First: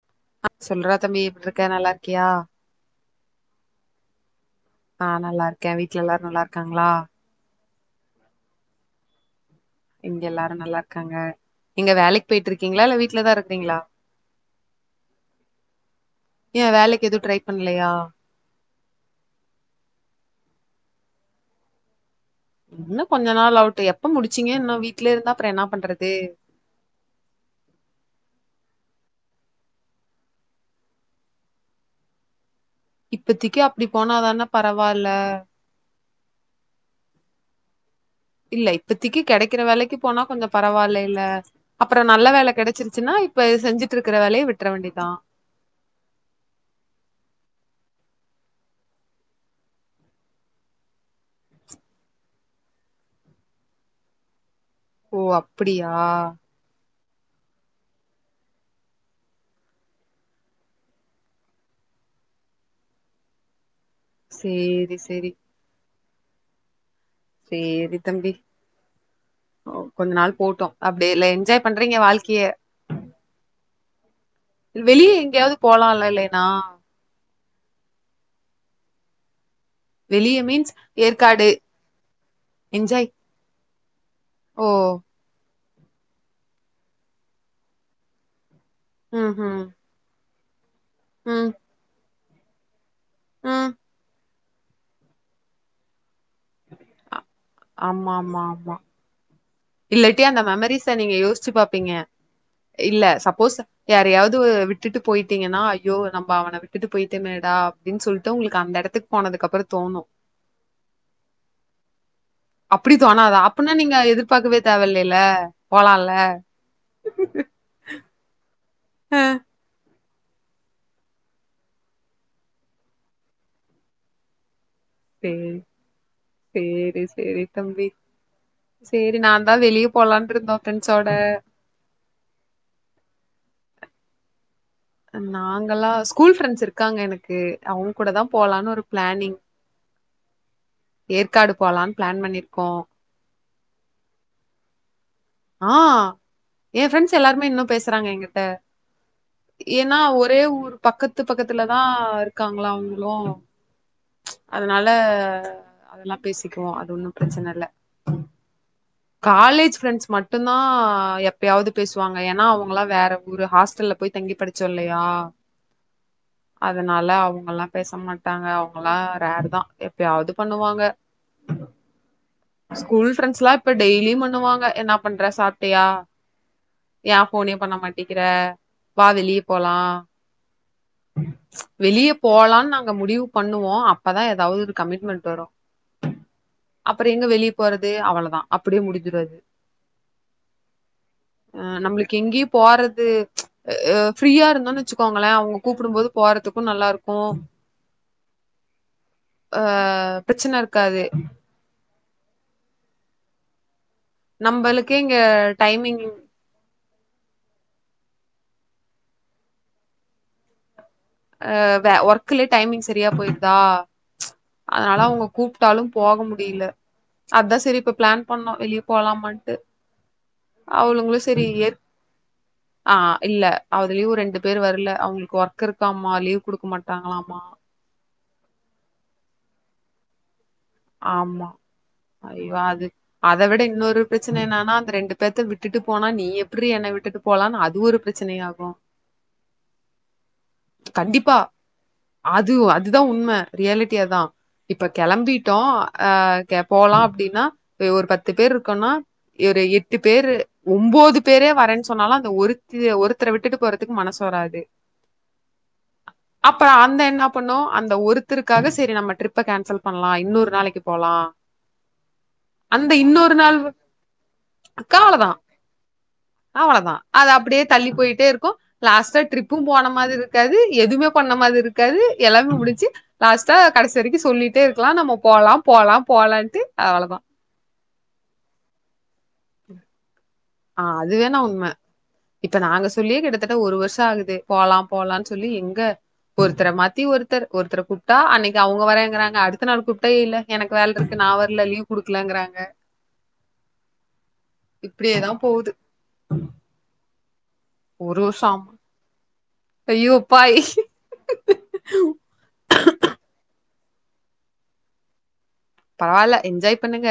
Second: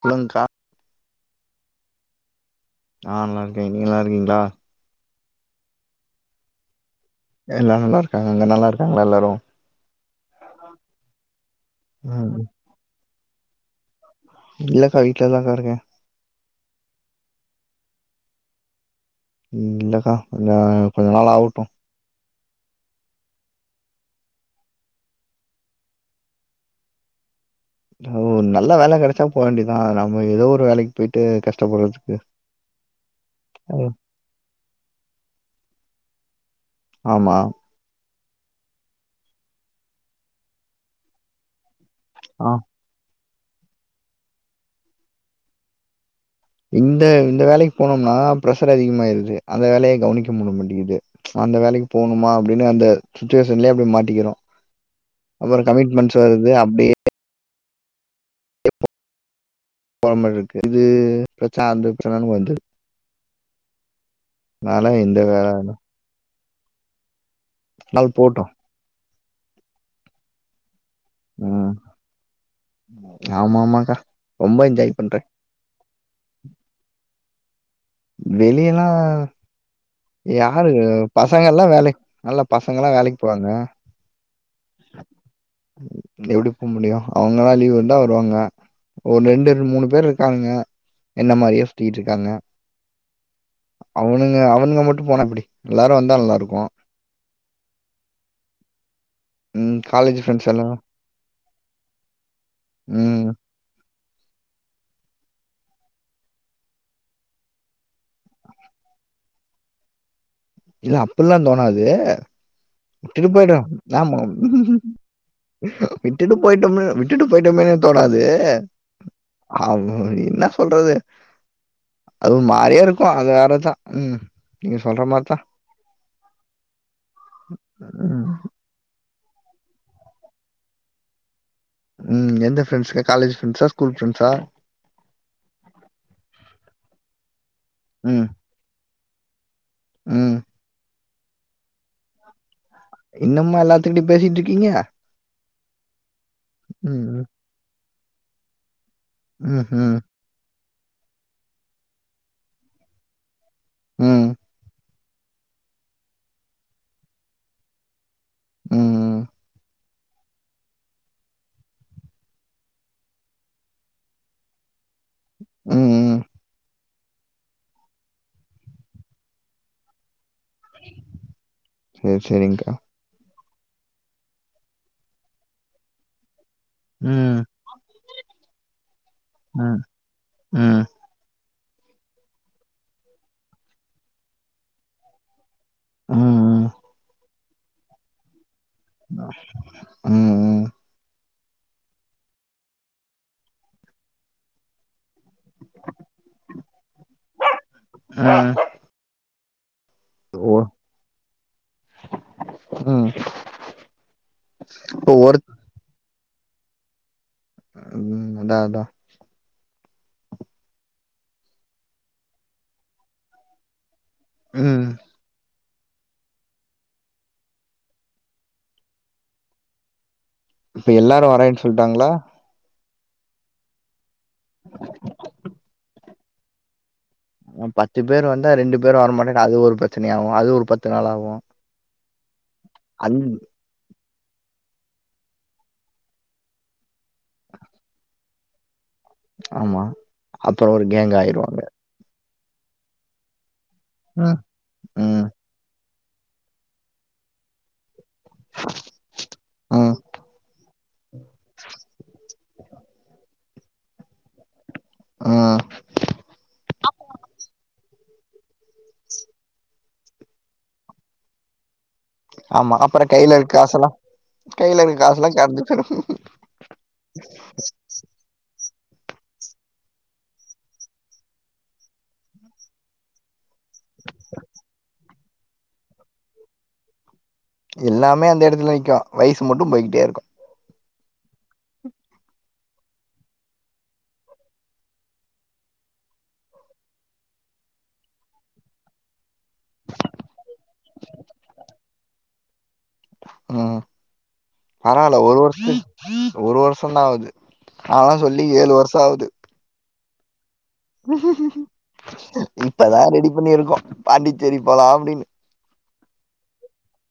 சொல்லுங்க்கா சொல்றா தம்பி எப்டிருக்க நல்லா இருக்கியா நா நல்லா இருக்கே நீங்க நல்லா இருக்கீங்களா நா நல்லா இருக்கே வீட்ல எல்லாரு நல்லா இருக்காங்களா எல்லாம் நல்லா இருக்காங்க அங்க நல்லா இருக்காங்களா எல்லாரு இங்க எல்லாரு நல்லா இருக்காங்க நீங்க வேலைக்கு ம் போயிட் இருக்கீங்களா இல்ல வீட்டு்லதா இருக்கீங்களா இல்லக்கா வீட்டுலதாங்க இருக்கே ஏ வேலைக்கு எதுவு ட்ரை பண்லையா இல்லக்கா என கொஞ்சோ கொஞ்ச நாள் ஆகட்டு இன்னும் கொஞ்ச நாள் அவுட்டு எப்ப முடிச்சீங்க இன்னு வீட்லயே இருந்தா அப்றோ என்ன பண்றது ஓ நல்ல வேல கெடச்சா போ வேண்டியதா நம்ம எதோ ஒரு வேலைக்கு பொயிட்டு கஷ்டப்படுறதுக்கு இப்பத்தக்கி அப்டி ம். போனா தான பரவாயில்ல ஆமா இல்ல இப்பத்திக்கு கெடைக்கிற வேலைக்குப் போனா கொஞ்ச பரவாலேல்ல அப்பறோ நல்ல ஆ வேல கெடைச்சுருச்சுன்னா இப்ப செஞ்சிட்ருக்குற வேலைய விட்ற வேண்டியதா இந்த இந்த வேலைக்கு போனோம்னா ப்ரஷர் அதிகமாயிருது அந்த வேலைய கவனிக்க முடிய மாட்டிகிது அந்த வேலைக்கு போனுமா அப்டின்னு அந்த சுச்சுவேஷன்லயே அப்டி மாட்டிக்கிறோ ஓ அப்பறோ அப்படியா கமிட்மெண்ட்ஸ் வருது அப்டியே போற மார்ருக்கு இது ப்ரச்சன அந்த ப்ரச்சனனு வந்துர்து நால சரி இந்த சரி வேல அந்த சேரி நாள் தம்பி போட்டு கொஞ்ச நாள் போட்டோ அப்டி இல்ல ம் என்ஜாய் பண்றீங்க வாழ்க்கைய ஆமா ஆமாக்கா ரொம்ப என்ஜாய் வெளிய பண்றேன். எங்கேயாவது போலால்ல இல்லேன்னா வெளியல்லா வெளிய மீன்ஸ் யாருங்க ஏற்காடு பசங்கள்லா வேலைக்கு நல்ல பசங்கல்லா என்ஜாய் வேலைக்கு போறாங்க ஓ இப்ப எப்டி போ முடியு அவுங்கல்லா லீவு இருந்தா வருவாங்க ஒரு ம் ரெண்டு ம் ரெண்டு மூணு பேர் இருக்காங்க என்ன மாரியே சுத்திகிட்ருக்காங்க ஆ அவனுங்க அவனுங்க மட்டு போன எப்டி எல்லாரு வந்தா நல்லாருக்கு ஆமா ஆமா ஆமா ம் காலேஜ் இல்லாட்டி அந்த ஃப்ரெண்ட்ஸ் எல்லா மெமரிஸ நீங்க யோசிச்சு பாப்பீங்க இல்ல ம் சப்போஸ் யாரையாவது விட்டுட்டு போயிட்டீங்கன்னா ஐயோ நம்ம அவன விட்டுட்டு போயிட்டேமேடா அப்டின் சொல்லிட்டு உங்களுக்கு அந்த எடத்துக் போனதுக்கு அப்றோ தோணு இல்ல அப்பில்லா தோணாது தே அப்டி விட்டுட்டு தோணாதா போயிடு அப்பனா நீங்க ஆமாம் எதிர்பார்க்கவே தேவயில்லைல போலால்ல விட்டுட்டு போ போயிட்டமே விட்டுட்டு போயிட்டமே தோணாது அ ஆ ம் ம் என்ன சொல்றது அது ஓ மாறியா இருக்கு அது வேறதா ம் நீங்க சொல்ற மா சே செரி செரி தம்பி ம். செரி நாந்தா வெளிய போலான்ருந்தோ பிரஃப்ரெண்ட்ஸோட ம் எந்த ஃப்ரெண்ட்ஸ்ங்க காலேஜ் ஃரெண்டஸா ஸ்கூல் ஃப்ரண்ட்ஸா நாங்கல்லா ஸ்கூல் ஃப்ரெண்ட்ஸ் இருக்காங்க எனக்கு அவங்க கூட தா ம், போலானு ஒரு பிளானிங் ம் ஏற்காடு போலான்னு பிளான் பண்ணியிருக்கோ இன்னமா எல்லாத்துக்கிட்டியு பேசிட்டுருக்கீங்க ஆ என் ரெண்ட்ஸ் ம், ம், எல்லாருமே இன்னு பேசுறாங்க என் கிட்ட ம்ஹ்ம். ஏன்னா ஒ ரே ஊர் பக்கத்து பக்கத்துல தா இருக்காங்களா அவங்களு ம், அதனால ஆ அதெல்லா பேசிக்குவோ அது ஒன்னு பிரச்சன இல்ல ம், காலேஜ் ஃரெண்ட்ஸ் மாட் டுதா எப்பயாவது பேசுவாங்க ஏன்னா அவங்கலா வேற ஊரு ஹாஸ்டல்ல போய் தங்கி படிச்சோல்லையா ம் ம் அதனால அவங்கல்லா பேச மாட்டாங்க அவங்கலா ரேர் தா எப்பாயவது பண்ணுவாங்க சரி, சரிங்கக்கா. ஸ்கூல் ஃப்ரண்ட்ஸ் லா இப்ப டெய்லி பண்ணுவாங்க என்ன பண்ற சாப்டயா யா ம், ஃபோன்னே பண்ண மாட்டேங்குற வா வெளியே போலா ம், ம் வெளிய போலான் நாங்க முடிவு பண்ணுவோ அப்பதா ஏதாவது ஒரு கமிட்மெண்ட் வரு ம், ம், அப்பற எங்க வெளிய போறது அவ்வளதா அப்டியே முடிஞ்சிடு அது ம், ம். ஆ நம்மளுக்கு எங்கயு போறது ஆ ஃப்ரீயா இருந்தோன் வச்சுக்கோங்களே அவங்க கூப்டும் போது போறதுக்கு நல்லா இருக்கு ஆ ஓ! பிரச்சன இருக்காது ம் நம்பளுக்கு இப்போ இங்க ஒரு டைமிங் ம் அதான் அதான் ஆ ஒர்க்கலயே டைமிங் சரியா போயிருதா ம். அதனால அவங்க கூப் டாலும் போக முடியல அதான் சரி இப்ப பிளான் பண்ணோம் வெளியே போலாமான்ட்டு இப்ப அவளுங்களு எல்லாரும் செரி வரேன்னு சொல்ட்டாங்களா? ஆ இல்ல அதுலயும் ரெண்டு பேர் வரல அவங்களுக்கு ஒர்க் இருக்கு ஆமா லீவ் குடுக்க மாட்டாங்களாம்மா பத்து பேர் வந்த ரெண்டு பேரு வரமாட்டேங் அது ஒரு பிரச்சனைய ஆகு அது ஒரு பத் ஆமா ஐயோ அது அந் அத விட இன்னொரு பிரச்சன என்னனா அந்த ரெண்டு பேத்த விட்டுட்டு போனா நீ எப்டிரீ என்ன விட்டுட்டு போலான்னு அது ஒரு பிரச்சன ஆகு ஆமா அப்போ ஒரு கேங்க் ஆயிரு அங்க அதுவ் அதுதா உண்ம ரியாலிட்டி அதா ம், இப்ப ம், கெளம்பிட்டோ அ கெ போலா அப்டின்னா ஒரு பத்து பேரு இருக்கனா ஏரு ம், எட்டு பேரு ஒம்போது பெரியவ வரேன் சொன்னாலு அந்த ஒருத்தி ஒருத்தர விட்டுட்டு போறதுக்கு மனசு வராது ஆ அப்ப அந்த என்னா பண்ணு அந்த ஒருத்தருக்காக செரி நம்ம ட்ரிப்ப கேன்சல் பண்ணலா இன்னொர் நாளைக்கு போலா ஆமா அப்றோ கைல இருக்க காசெல்லா கையில இருக்க கவ்ளதா காசெல்லா கரஞ்சு போயிரு அவ்ளதா அது அப்டியே தள்ளி பொயிட்டே இருக்கு லாஸ்ட்டா ட்ரிப்பு போன மாரி இருக்காது எதுமே பண்ண மாரி இருக்காது எல்லாமே முடிஞ்சி லாஸ்ட்டா கடசி வரைக்கு சொல்லிட்டே இருக்லா நம்ம போலா போலா போலான்ட்டு அவ்ளதா எல்லாமே அந்த எடத்துல நிக்கு வயசு மட்டு பொய்கிட்டே இருக்கு ஆ அது வேணா உண்ம இப்ப நாங்க சொல்லியே கிட்டத்தட்ட ஒரு வருஷ ஆகுது போலா போலான் சொல்லி எங்க ஒருத்தர மாத்தி ஒருத்தர் ஒருத்தர கூப்ட்டா அன்னிக்கு அவங்க வரேங்கிறாங்க அடுத்த நாள் கூப்ட்டா இல்ல எனக்கு வேல்ருக்கு நா வர்ல லீவ் குடுக்கலங்றாங்க ம் பரவால இப்டியேதா ஒரு போகுது வருஷத்துக்கு ஒரு வர்ஷோ தா ஆகுது அதலா சொல்லி ஏழு வர்ஷ ஆகுது பெய்யோபாய் இப்பதா ரெடி பண்ணிருக்கோ பாண்டிச்சேரி போலா அப்டின் பரவால என்ஜாய் பண்ணுங்க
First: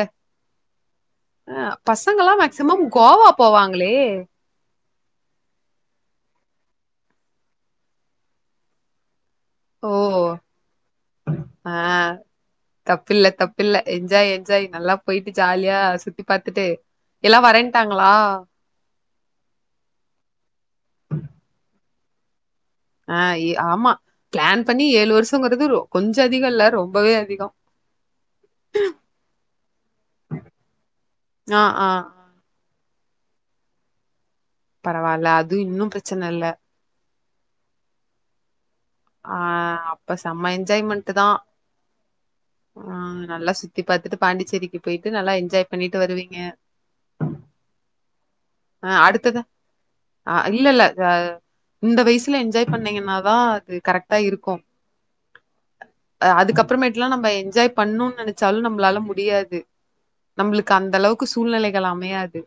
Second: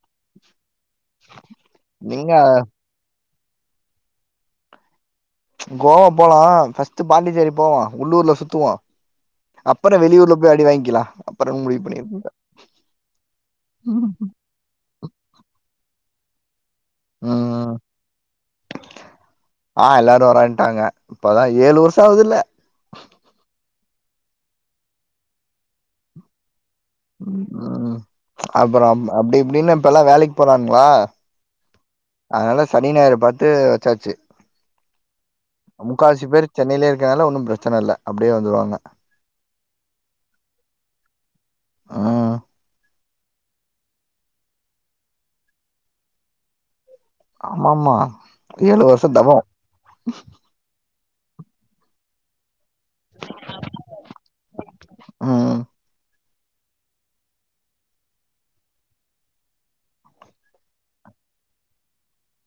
ஆ பசங்கலா எங்க மேக்சிமம் கோவா போவாங்களே கோவா போலா ஃபர்ஸ்ட்டு பாண்டிச்சேரி போவ உள்ளூர்ல சுத்துவோ ஓ அப்பற வெளியூர்ல போய் அடி வாய்ங்கிலா அப்பறம் ஆ முடிவு பண்ணிக்லா தப்பில்ல தப்பில்ல என்ஜாய் என் ஜாய் நல்லா பொயிட்டு ஜாலியா சுத்தி பாத்துட்டு எல்லா ம் வரேன்ட்டாங்ளா ஆ எல்லாரு வரேன்ட்டாங்க இப்பதா ஏழு வர்ஷ ஆகுதில்ல ஆ எ ஆமா பிளான் பண்ணி ஏழு வர்ஷங்கிறது கொஞ்ச அதிக இல்ல ரொம் ம் அப்ரோ அப் அப்டி இப்டின்னு இப்பெலா வேலைக்கு போறாங்ளா ஆ ஆ அதனால சனி ஞாயிரு பாத்து வச்சாச்சி பரவால்ல அது இன்னு முக்காவாசி பிரச்சன இல்ல பேரு சென்னைலே இரு னால ஒன்னு பிரச்சன இல்ல அப்டியே வந்துருவாங்க ஆ அப்ப செம்ம என்ஜாய்மெண்ட்டு தா ம் ஆ நல்லா சுத்தி பாத்துட்டு பாண்டிச்சேரிக்கு பொய்ட்டு நல்லா என்ஜாய் பண்ணிட்டு வருவீங்க ஆமாமா ஏழு வர்ஷோ தவோ இல்லல்ல அத இந்த வயசுல என்ஜாய் பண்ணீங்கனா தா அது கரெட்டா இருக்கு ம் அ அதுக்கப்புறமேட்டுலா நம்ம என்ஜாய் பண்ணுன் நெனைச்சாலு நம்ளால முடியாது நம்ளுக்கு அந்த அளவுக்கு சூழ்நிலைகள் அமையாது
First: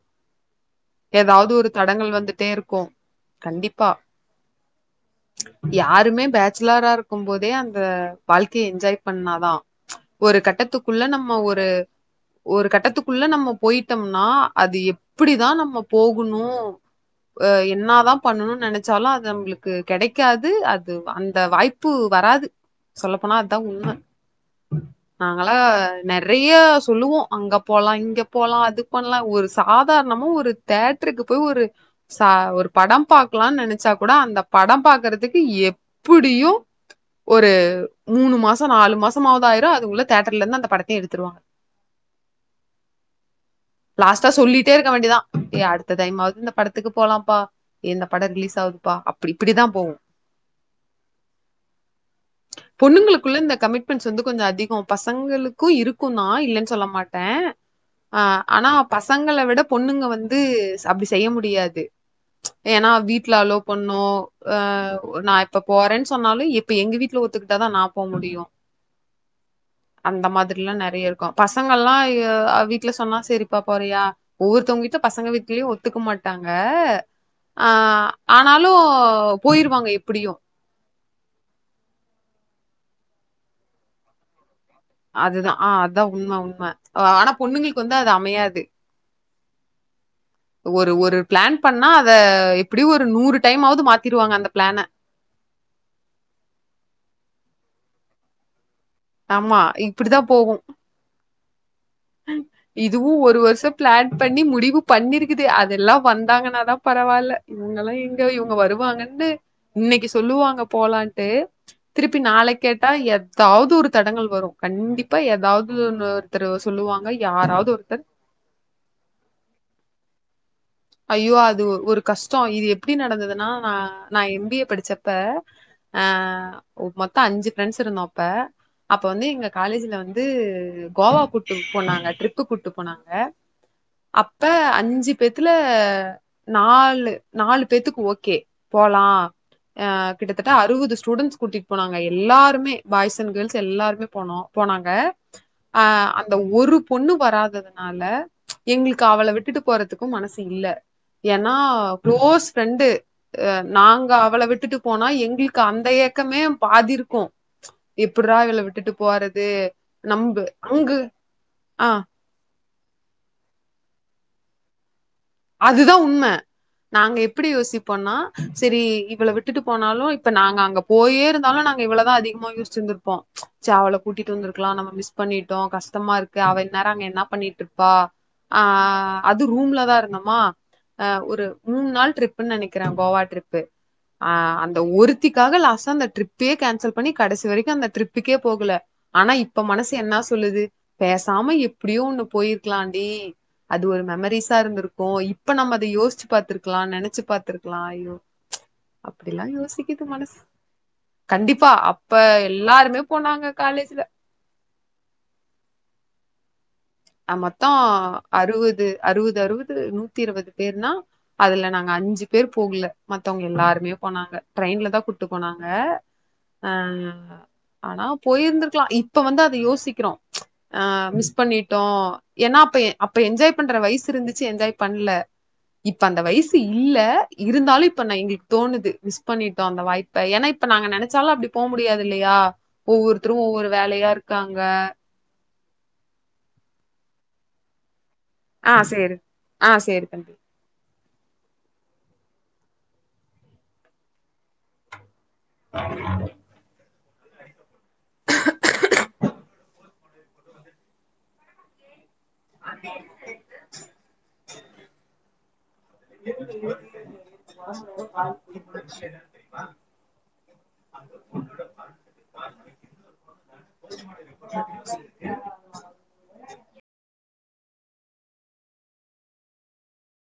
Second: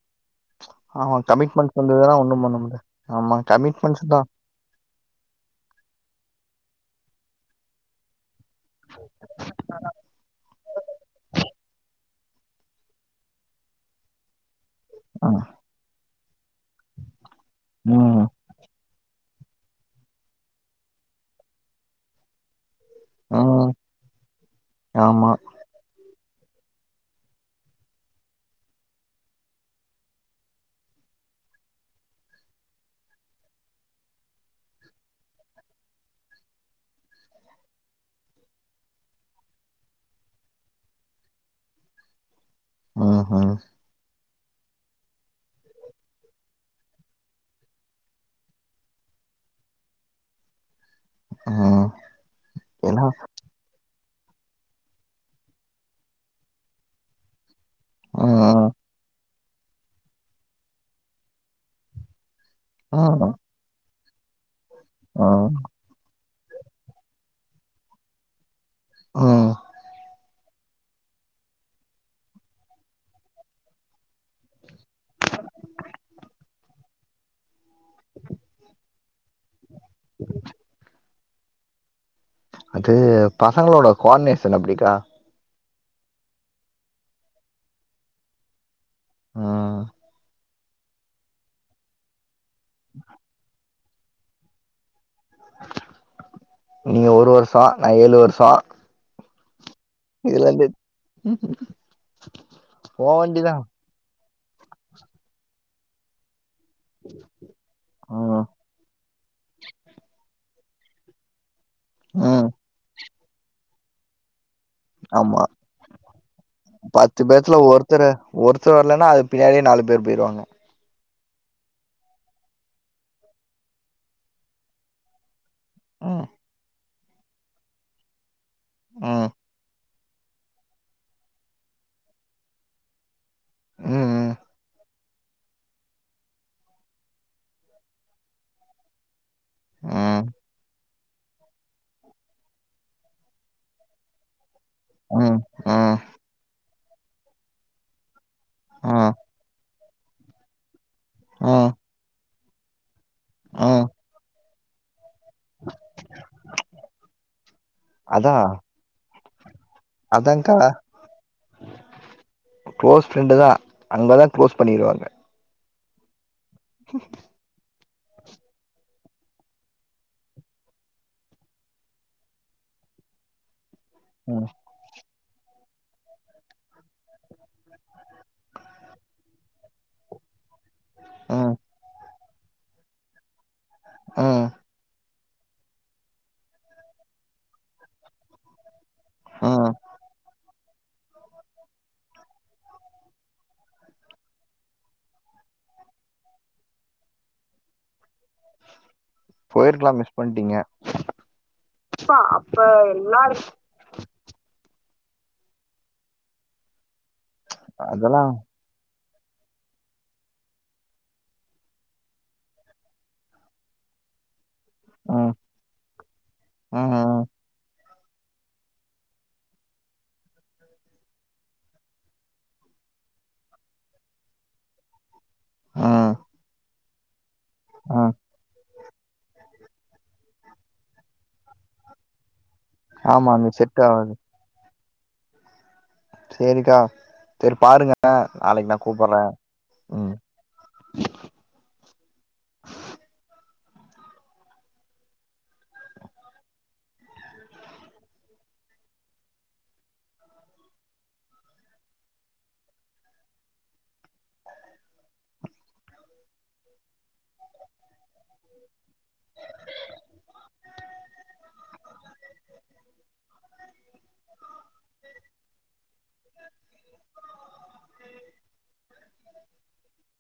ஆமா எதாவ்து ஒரு கமிட்மெண்ட்ஸ் இருந்ததுன்னா தடங்கள் ஒன்னும் வந்துட்டே பண்ண இருக்கு முடியாது ஆமா கண்டிப்பா கமிட்மெண்ட்ஸ் தா யாருமே பேச்சுலரா இருக்கும்போதே அந்த வாழ்க்கைய என்ஜாய் பண்ணாதா ஒரு கட்டத்துக்குள்ள நம்ம ஒரு ஒரு கட்டத்துக்குள்ள நம்ம பொயிட்டோம்னா அது ம் எப்பிடிதா நம்ம போகுணு அ என்னாதா ம் பண்ணணுன் நெனச்சாலு அது நம்ளுக்கு கெடைக்காது அது அந்த வாய்ப்பு வராது சொல்லப்போனா அதா ம் உண்ம ஆமா நாங்களா நெறைய சொல்லுவோ அங்க போலா இங்க போலா அது பண்லா ஒரு சாதாரணமா ஒரு தேட்ருக்கு போய் ஒரு ச ஒரு படோ பாக்கலான்னு நெனச்சா கூட அந்த படோ பாக்குறதுக்கு எ புடியு ஒரு மூணு மாசோ நாலு மாசமாவதாயிரு அதுகுள்ள தேட்டர்லருந்து அந்த படத்தயே எடுத்துருவாங்க அ ஹ லாஸ்ட்டா சொல்லிட்டே இருக்க வேண்டிதா எ அடுத்த டைமாவது இந்த படத்துக்கு போலாம்ப்பா ஏ இந்த படோ ரிலீஸ் ஆகுதுப்பா அப்டி இப்டி தா போவு அ பொண்ணுங்களுக்குள்ள இந்த கமிட்மெண்ட்ஸ் வந்து கொஞ்சோ அதிகோ பசங்களுக்கு இருக்கு தா இல்லன்னு சொல்ல மாட்டே ஆ ஆனா ம் பசங்கள விட பொண்ணுங்க வந்து அப்டி செய்ய முடியாது ஏனா ம் வீட்டுல அளோ பண்ணு அ நா இப் ம் போரன் சொன்னாலு இப்ப எங்க வீட்டுல ஒத்துக்கிட்டாதா நா போ முடியு ம் அந்த மாதிரிலா நெறைய இருக் பசங்கல்லா அ வீட்ல சொன்னா செரிப்பா போறியா ஒவ்வொருத்தவங்க வீட்ல பசங்க வீட்லயு ஒத்துக்க மாட்டாங்க ஆ ஆனாலு போயிருவாங்க எப்புடியு அது பசங்களோட கோ ஆடினேஷன் அப்டிக்கா அதுதா ஆ அத்தா உண்ம உண்ம ஆனா பொண்ணுங்களுக்கு வந்து அது அமையாது ஆ ஒரு ஒரு பிளான் பண்ணா அத எப்புடியு ஒரு நூறு டைம் ஆவது மாத்திருவாங்க அந்த பிளான நீங்க ஒரு வருஷோ நா ஏழு வருஷோ ஆமா இப்பிடி தா இதுல போகு இருந்து போ இதுவு ஒரு வேண்டிதா வருஷோ பிளான் பண்ணி முடிவு பண்ணிருக்குது அதெல்லா வந்தாங்கன்னா பரவால்ல இவுங்கல்லா எங்க ம் இவுங்க வருவாங்கன்னு இன்னைக்கு சொல்லுவாங்க போலான்ட்டு திருப்பி ம் நாளைக்கு கேட்டா எ தாவது ஒரு தடங்கள் வரு கண்டிப்பா ஆமா ஏதாவது ஒருத்தரு பத்து பேத்துல ஒருத்தர் ஒருத்தர் வரலன்னா அது பின்னாடியே நாலு பேர் போயிடுவாங்க ஐயோ அது ஒரு கஷ்டோ இது எப்டி நடந்ததுன்னா ந நா எம் பி ஏ படிச்ச அப்ப ஆ ம் மொத்த அஞ்சு ஃப்ரெண்ட்ஸ் இருந்தோ அப்ப அப்ப வந்து ம் எங்க காலேஜ்ல வந்து கோவா கூட்டு போனாங்க ட்ரிப்பு கூட்டு போனாங்க ம் அப்ப அஞ்சிப் த்துல நாலு நாலு பேத்துக்கு ஓகே போலா ஆ ம் கிட்டத்தட்ட அறுவது ஸ்டூடெண்ட்ஸ் கூட்டிட்டு போனாங்க எல்லாருமே பாய்ஸ் அண்ட் கேர்ள்ஸ் எல்லாருமே போனோ போனாங்க ம் ம் அ ம் அந்த ஒரு பொண்ணு வராததுனால எங்குளுக்கு ம் அவள விட்டுட்டு போறதுக்கு மனசு இல்ல ஏன்னா ம் குளோஸ் ஃப்ரெண்டு ம் நாங்க அவள விட்டுட்டு போனா எங்குளுக் கு அந்த ஏக்கமே பாதி இருக்கு எப்புறா இவள விட்டுட்டு போறது நம்ப அதாங்க்கா அங்கு ஆ குளோஸ் ஃப்ரெண்டு தா அங்கதா குளோஸ் பண்ணிருவாங்க அதுதா உண்ம நாங்க எப் பிடி யோசிழ்போனா சரி இவள விட்டுட்டு போனாலு இப்ப நாங்க அங்க போயே இருந்தாலு நாங்க இவ்ளதா அதிகமா யூஸ் வெச்சிருந்துப்போ ச்ச அவள கூட்டிட்டு ம் வந்திருக்கலா நம்ம மிஸ் பண்ணிட்டோ கஷ்டமா இருக்கு அவ இன்நேரோ அங்க என்ன பண்ணிட்ருப்பா ஆ அது ரூம்ல தா இருந்தோ மா ஆ ஒரு ம் மூன் நாள் ட்ரிப்புன் நெனைக்கிறே கோவா ட்ரிப்பு அ ம் அந்த ஒரு த்திக்காக லாஸ்டா அந்த ட்ரிப்பே கேன்சல் பண்ணி கடைசி வரைக்கு அந்த ட்ரிப்புக்கே போகல ஆனா இப்ப ம் மனசு என்னா சொல்லுது பேசாம எப்டியோ ஒண்ணு போயிருக்கலாண்டடி அது ஒரு மெமரிஸா இருந்திருக் கு இப்ப நம்ம அத யோஸ்ச்சு பாத்துருக்கலா நெனச்சு பாத்துருக்கலா ஐயோ அப்டிலா போயிருக்கலா யோசிக்கிது மிஸ் மனஸ் பண்ட்டீங்க கண்டிப்பா அப்ப அப்பா எல்லாருமே எல்லாரு போனாங்க காலேஜ்ல ஆ மொத்தோ அதெல்லா அறுவது அறுவது அறுவது நூத்தி இருவது பேர்னா அதுல நாங்க அஞ்சு பேர் போகல மத்தவங் எல்லாருமே போனாங்க ட்ரெயின்ல தா கூட்டு ம் போனாங்க அ ம் ம் ஆனா போயிருந்திருக்கலா இப்ப வந்து அத யோசிக்கிறோ ஆ மிஸ் பண்ணி ட்டோ ஏன்னா அப்ப அப்ப என்ஜாய் பண்ற வயசு இருந்துச்சு என்ஜாய் பண்ணல இப்ப ம் அந்த வயசு இல்ல இருந்தாலு இப்ப ம் நா எங்களுக் தோணுது மிஸ் பண்ணிட்டோ அந்த வாய்ப்ப ஏன்னா இப்ப நாங்க நெனச்சாலு அப்டி போ முடியாது இல்லயா ஆமா ஒவ்வொருத்தரு அது ஒவ்வொரு செட் வேலையா ஆவாது இருக்காங்க சேரிக்கா சேர் பாருங்க நாளைக்கு ஆ நா சேரி கூப்பற்றே ஆ சேரி ம் தம்பி ஆ அ ம்